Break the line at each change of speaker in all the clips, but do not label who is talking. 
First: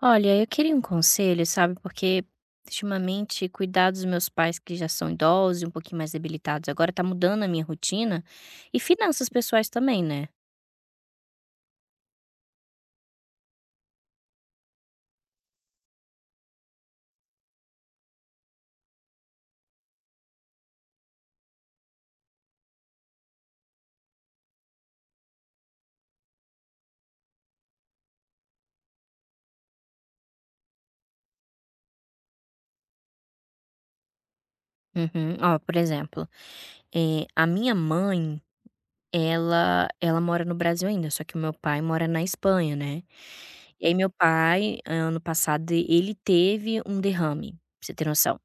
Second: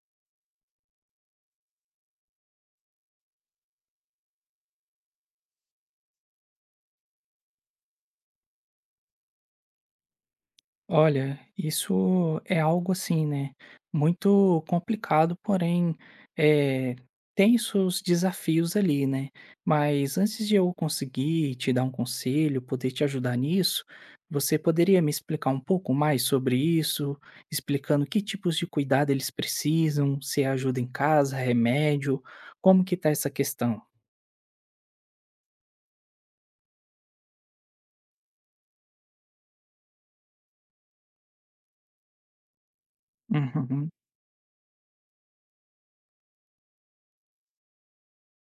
Olha, eu queria um conselho, sabe, porque ultimamente cuidar dos meus pais que já são idosos e um pouquinho mais debilitados agora tá mudando a minha rotina e finanças pessoais também, né.
Olha, isso é algo assim, né? Muito complicado, porém eh, tem seus desafios ali, né? Mas antes de eu conseguir te dar um conselho, poder te ajudar nisso, você poderia me explicar um pouco mais sobre isso, explicando que tipos de cuidado eles precisam, se é ajuda em casa, remédio, como que tá essa questão?
Uhum. Ó, por exemplo, a minha mãe, ela mora no Brasil ainda, só que o meu pai mora na Espanha, né. E
Uhum,
aí meu pai, ano passado, ele teve um derrame, pra você ter noção.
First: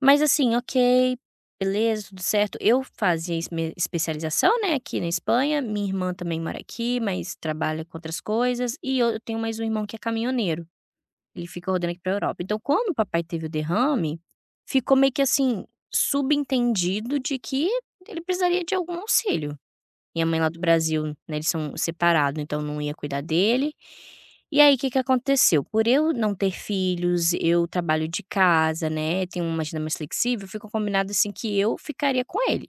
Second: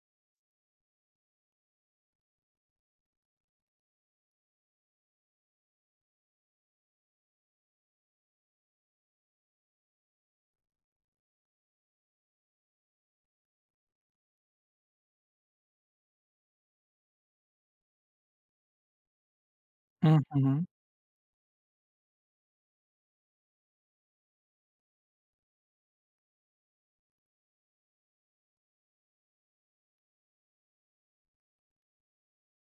Mas assim, ok, beleza, tudo certo. Eu fazia es me especialização, né, aqui na Espanha, minha irmã também mora aqui, mas trabalha com outras coisas, e eu tenho mais um irmão que é caminhoneiro, ele fica rodando aqui pra Europa. Então quando o papai teve o derrame, ficou meio que assim, subentendido de que ele precisaria de algum auxílio. Minha mãe lá do
uhum,
Brasil, né, eles são separados, então não ia cuidar dele. E aí, o que que aconteceu? Por eu não ter filhos, eu trabalho de casa, né, tenho uma agenda mais flexível, ficou combinado, assim, que eu ficaria com ele,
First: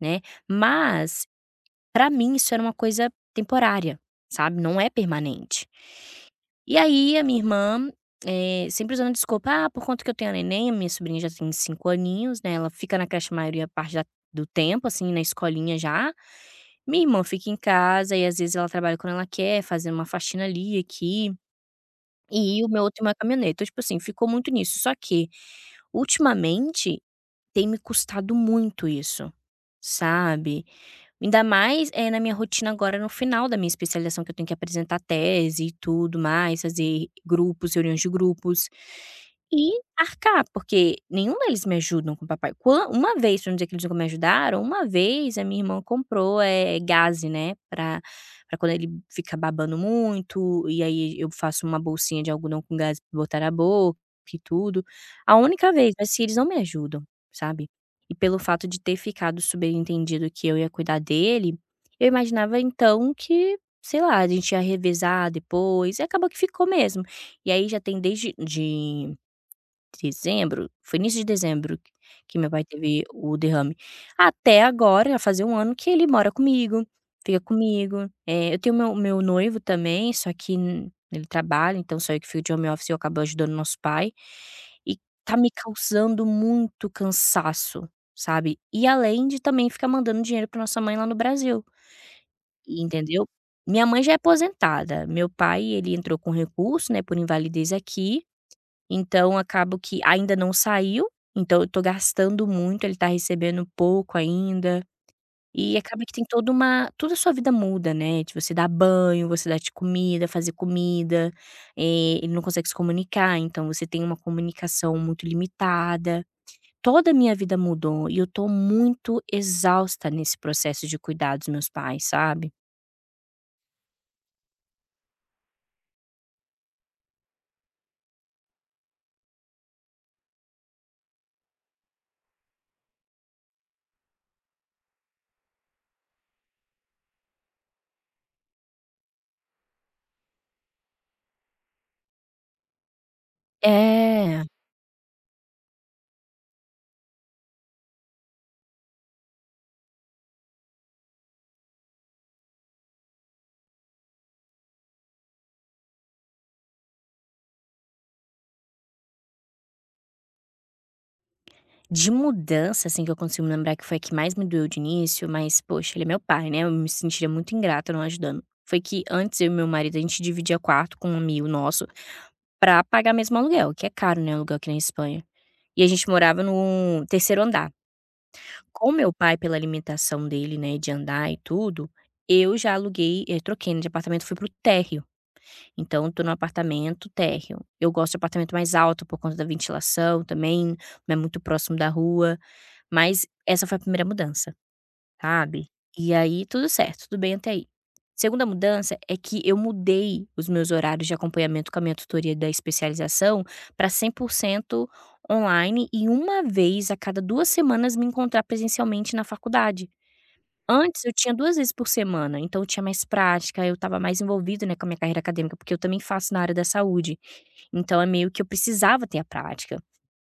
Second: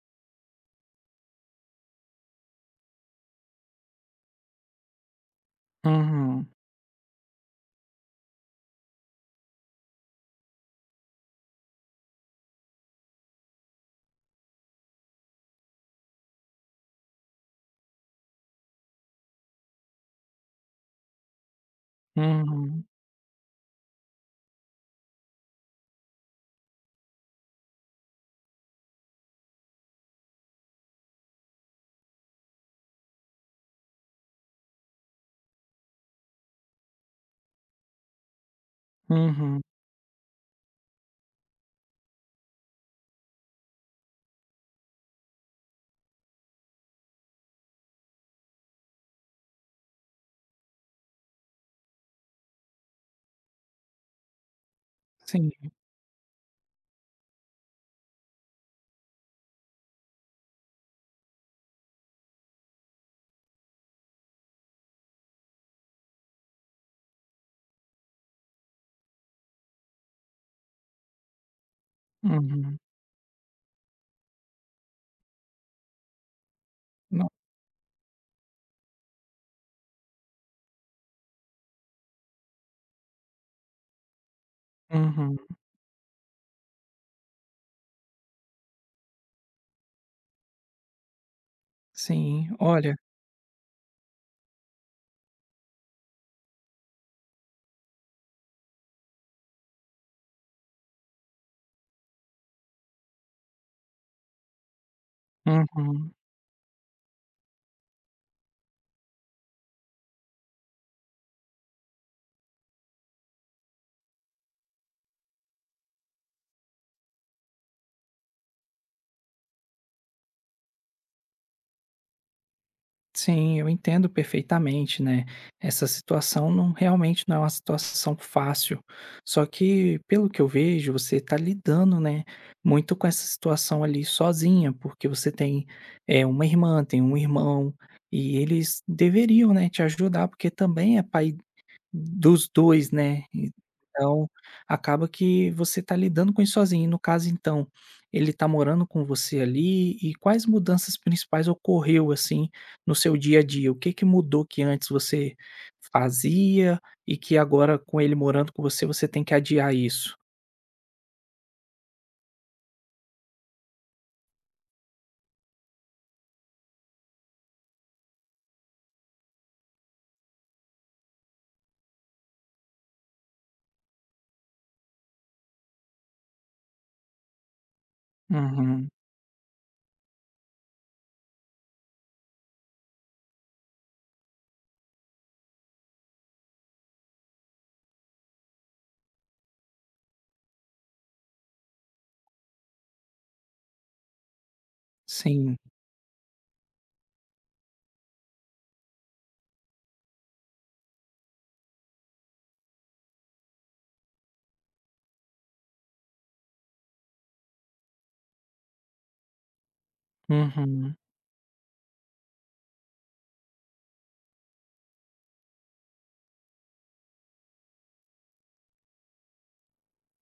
né. Mas, pra mim, isso era uma coisa temporária, sabe, não é permanente.
uhum,
E aí, a minha irmã, sempre usando desculpa: "Ah, por conta que eu tenho a neném", a minha sobrinha já tem 5 aninhos, né, ela fica na creche a maioria parte da do tempo, assim, na escolinha já. Minha irmã fica em casa e às vezes ela trabalha quando ela quer, fazendo uma faxina ali e aqui, e o meu
uhum,
outro irmão é caminhoneiro. Então, tipo assim, ficou muito nisso. Só que, ultimamente, tem me custado muito isso. Sabe? Ainda mais, é na minha rotina agora no final da minha especialização que eu tenho que apresentar tese e tudo mais, fazer grupos, reuniões de grupos,
uhum,
e arcar, porque nenhum deles me ajudam com o papai. Quan Uma vez, pra não dizer que eles nunca me ajudaram, uma vez a minha irmã comprou, é gaze, né, pra quando ele fica babando muito, e aí eu faço uma bolsinha de algodão com gaze pra botar na boca e tudo. A
sim,
única vez, mas se eles não me ajudam, sabe? E pelo fato de ter ficado subentendido que eu ia cuidar dele, eu imaginava então que, sei lá, a gente ia revezar depois, e acabou que ficou mesmo. E aí já tem desde de dezembro, foi início de dezembro que meu pai
uhum,
teve o derrame. Até agora, vai fazer um ano que ele mora comigo,
não,
fica comigo, eu tenho meu noivo também, só que n ele trabalha, então só eu que fico de home office e eu acabo ajudando nosso pai, e tá
uhum.
me causando muito cansaço, sabe. E além de também ficar mandando dinheiro pra nossa mãe lá no Brasil,
Sim, olha,
entendeu. Minha mãe já é aposentada, meu pai ele entrou com recurso, né, por invalidez aqui então acabo que ainda não saiu, então eu tô gastando muito, ele tá recebendo pouco ainda, e acaba que
uhum.
tem toda uma toda a sua vida muda, né, de você dar banho, você dar de comida, fazer comida, ele não consegue se comunicar, então você tem uma comunicação muito limitada. Toda a minha vida mudou e eu tô muito exausta nesse processo de cuidar dos meus pais, sabe?
Sim, eu entendo perfeitamente, né, essa situação não, realmente não é uma situação fácil. Só que, pelo que eu vejo, você está lidando, né, muito com essa situação ali sozinha, porque você tem, é, uma irmã, tem um irmão, e eles deveriam, né, te ajudar, porque também é pai dos 2, né, então
É.
acaba que você está lidando com isso sozinho. E no caso então, ele está morando com você ali, e quais mudanças principais ocorreu, assim, no seu dia a dia? O que que mudou que antes você fazia e que agora com ele morando com você, você tem que adiar isso?
De mudança, assim, que eu consigo me lembrar que foi a que mais me doeu de início, mas, poxa, ele é meu pai, né, eu me sentiria muito ingrata não ajudando. Foi que antes eu e meu marido, a gente dividia quarto com um amigo nosso pra pagar mesmo aluguel, que é caro, né, aluguel aqui na Espanha. E a gente morava no terceiro andar.
Uhum,
Com meu pai, pela limitação dele, né, de andar e tudo, eu já aluguei troquei, né, de apartamento, fui pro térreo. Então eu tô no apartamento térreo. Eu gosto de apartamento mais alto por conta da ventilação também, não é muito próximo da rua. Mas essa foi a primeira mudança,
sim.
sabe. E aí tudo certo, tudo bem até aí. Segunda mudança é que eu mudei os meus horários de acompanhamento com a minha tutoria da especialização para 100% online e uma vez a cada 2 semanas me encontrar presencialmente na faculdade.
Uhum,
Antes eu tinha duas vezes por semana, então eu tinha mais prática, eu estava mais envolvido, né, com a minha carreira acadêmica, porque eu também faço na área da saúde. Então é meio que eu precisava ter a prática.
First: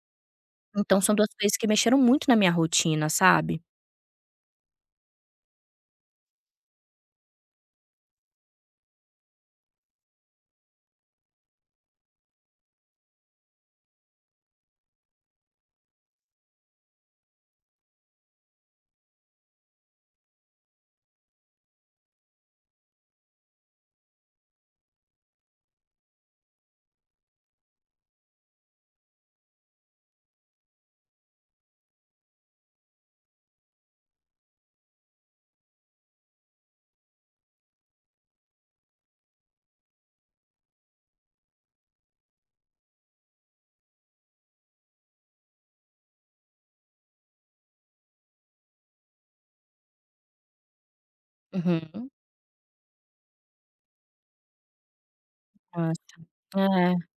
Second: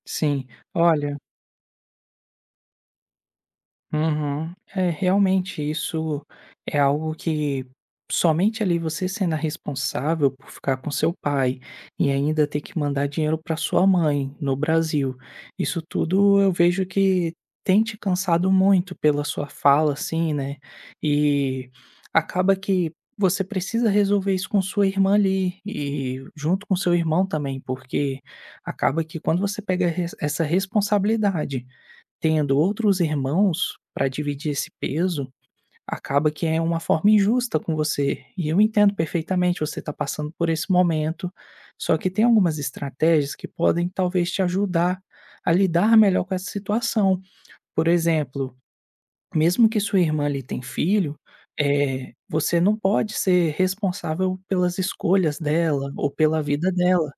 sim.
Então são
Olha,
2 coisas que mexeram muito na minha rotina, sabe.
uhum. É, realmente, isso é algo que somente ali você sendo a responsável por ficar com seu pai e ainda ter que mandar dinheiro para sua mãe no Brasil. Isso tudo eu vejo que tem te cansado muito pela sua fala, assim, né? E acaba que você precisa resolver isso com sua irmã ali e junto com seu irmão também, porque acaba que quando você pega essa responsabilidade tendo outros irmãos para dividir esse peso, acaba que é uma forma injusta com você. E eu entendo perfeitamente, você está passando por esse momento, só que tem algumas estratégias que podem talvez te ajudar a lidar melhor com essa situação. Por exemplo, mesmo que sua irmã ali tem filho,
Uhum.
você não pode ser responsável pelas escolhas dela
Nossa,
ou pela vida
é.
dela.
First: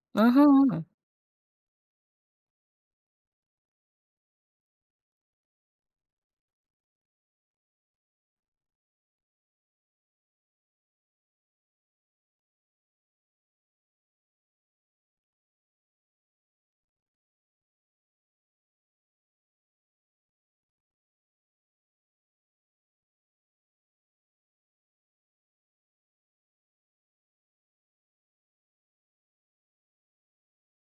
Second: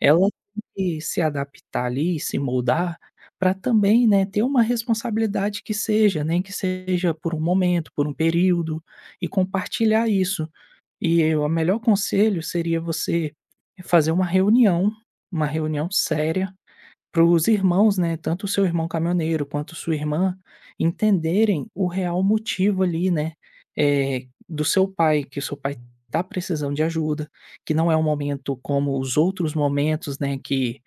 Ela tem
Aham.
que se adaptar ali, se moldar, para também, né, ter uma responsabilidade que seja, nem que seja por um momento, por um período, e compartilhar isso. E eu, o melhor conselho seria você fazer uma reunião séria, para os irmãos, né, tanto o seu irmão caminhoneiro quanto sua irmã, entenderem o real motivo ali, né, do seu pai, que o seu pai está precisando de ajuda, que não é um momento como os outros momentos, né, que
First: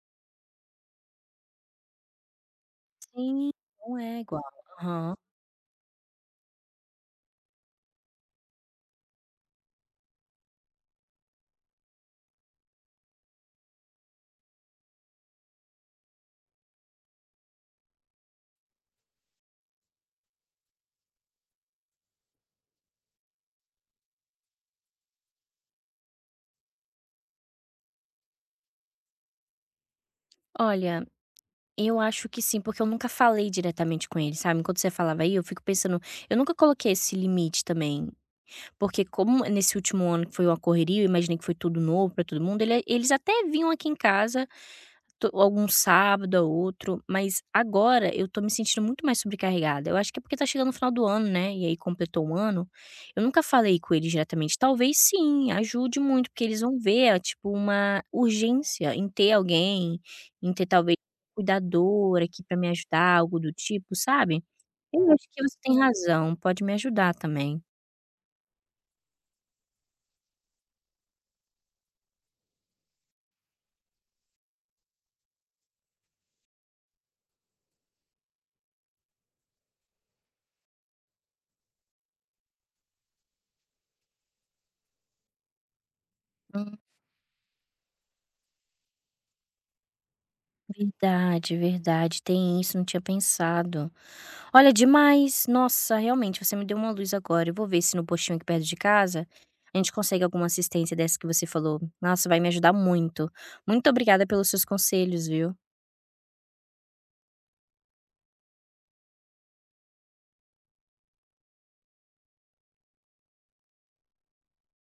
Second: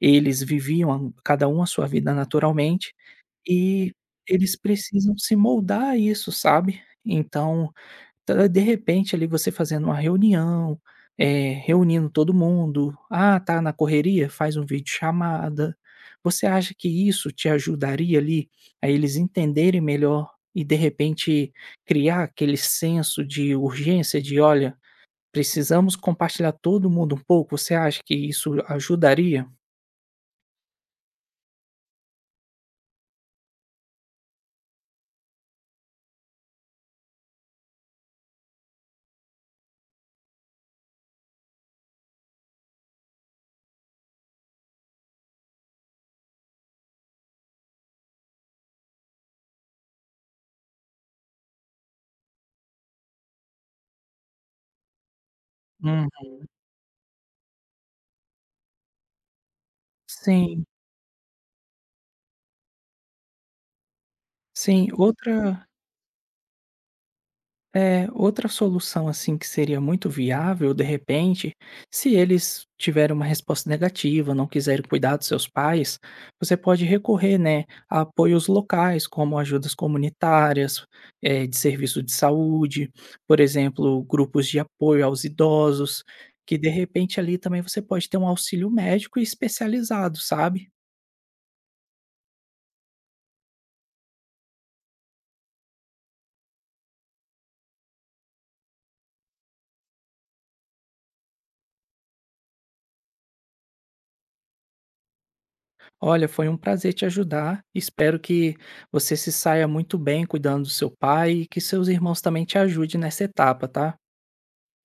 eles viviam a cada um a sua vida naturalmente,
Sim,
e
não é igual.
eles
Aham.
precisam se moldar a isso, sabe. Então tá, de repente, ali, você fazendo uma reunião, reunindo todo mundo. Ah, tá na correria? Faz um vídeo chamada. Você acha que isso te ajudaria, ali, a eles entenderem melhor e, de repente, criar aquele senso de urgência de: "Olha, precisamos compartilhar todo mundo um pouco"? Você acha que isso ajudaria?
Olha, eu acho que sim, porque eu nunca falei diretamente com ele, sabe. Enquanto você falava aí, eu fico pensando eu nunca coloquei esse limite também, porque como nesse último ano que foi uma correria, eu imaginei que foi tudo novo pra todo mundo, eles até vinham aqui em casa to algum sábado ou outro, mas agora eu tô me sentindo muito mais sobrecarregada. Eu acho que é porque tá chegando o final do ano, né, e aí completou um ano. Eu nunca falei com eles diretamente. Talvez sim, ajude
Uhum.
muito, porque eles vão ver, é tipo, uma urgência em ter alguém, em ter
Sim,
talvez um cuidador aqui pra me ajudar, algo do tipo, sabe.
sim.
Eu acho que você
Outra,
tem razão, pode me ajudar também.
é, outra solução assim que seria muito viável, de repente, se eles tiverem uma resposta negativa, não quiserem cuidar dos seus pais, você pode recorrer, né, a apoios locais, como ajudas comunitárias, de serviço de saúde, por exemplo, grupos de apoio aos idosos, que de
Hum,
repente ali também você pode ter um auxílio médico especializado, sabe?
verdade, verdade, tem isso, não tinha pensado. Olha, demais. Nossa, realmente, você me deu uma luz agora. Eu vou ver se no postinho aqui perto de casa a gente consegue alguma assistência dessa que você falou. Nossa, vai me ajudar muito. Muito obrigada pelos seus conselhos, viu?
Olha, foi um prazer te ajudar. Espero que você se saia muito bem cuidando do seu pai e que seus irmãos também te ajudem nessa etapa, tá?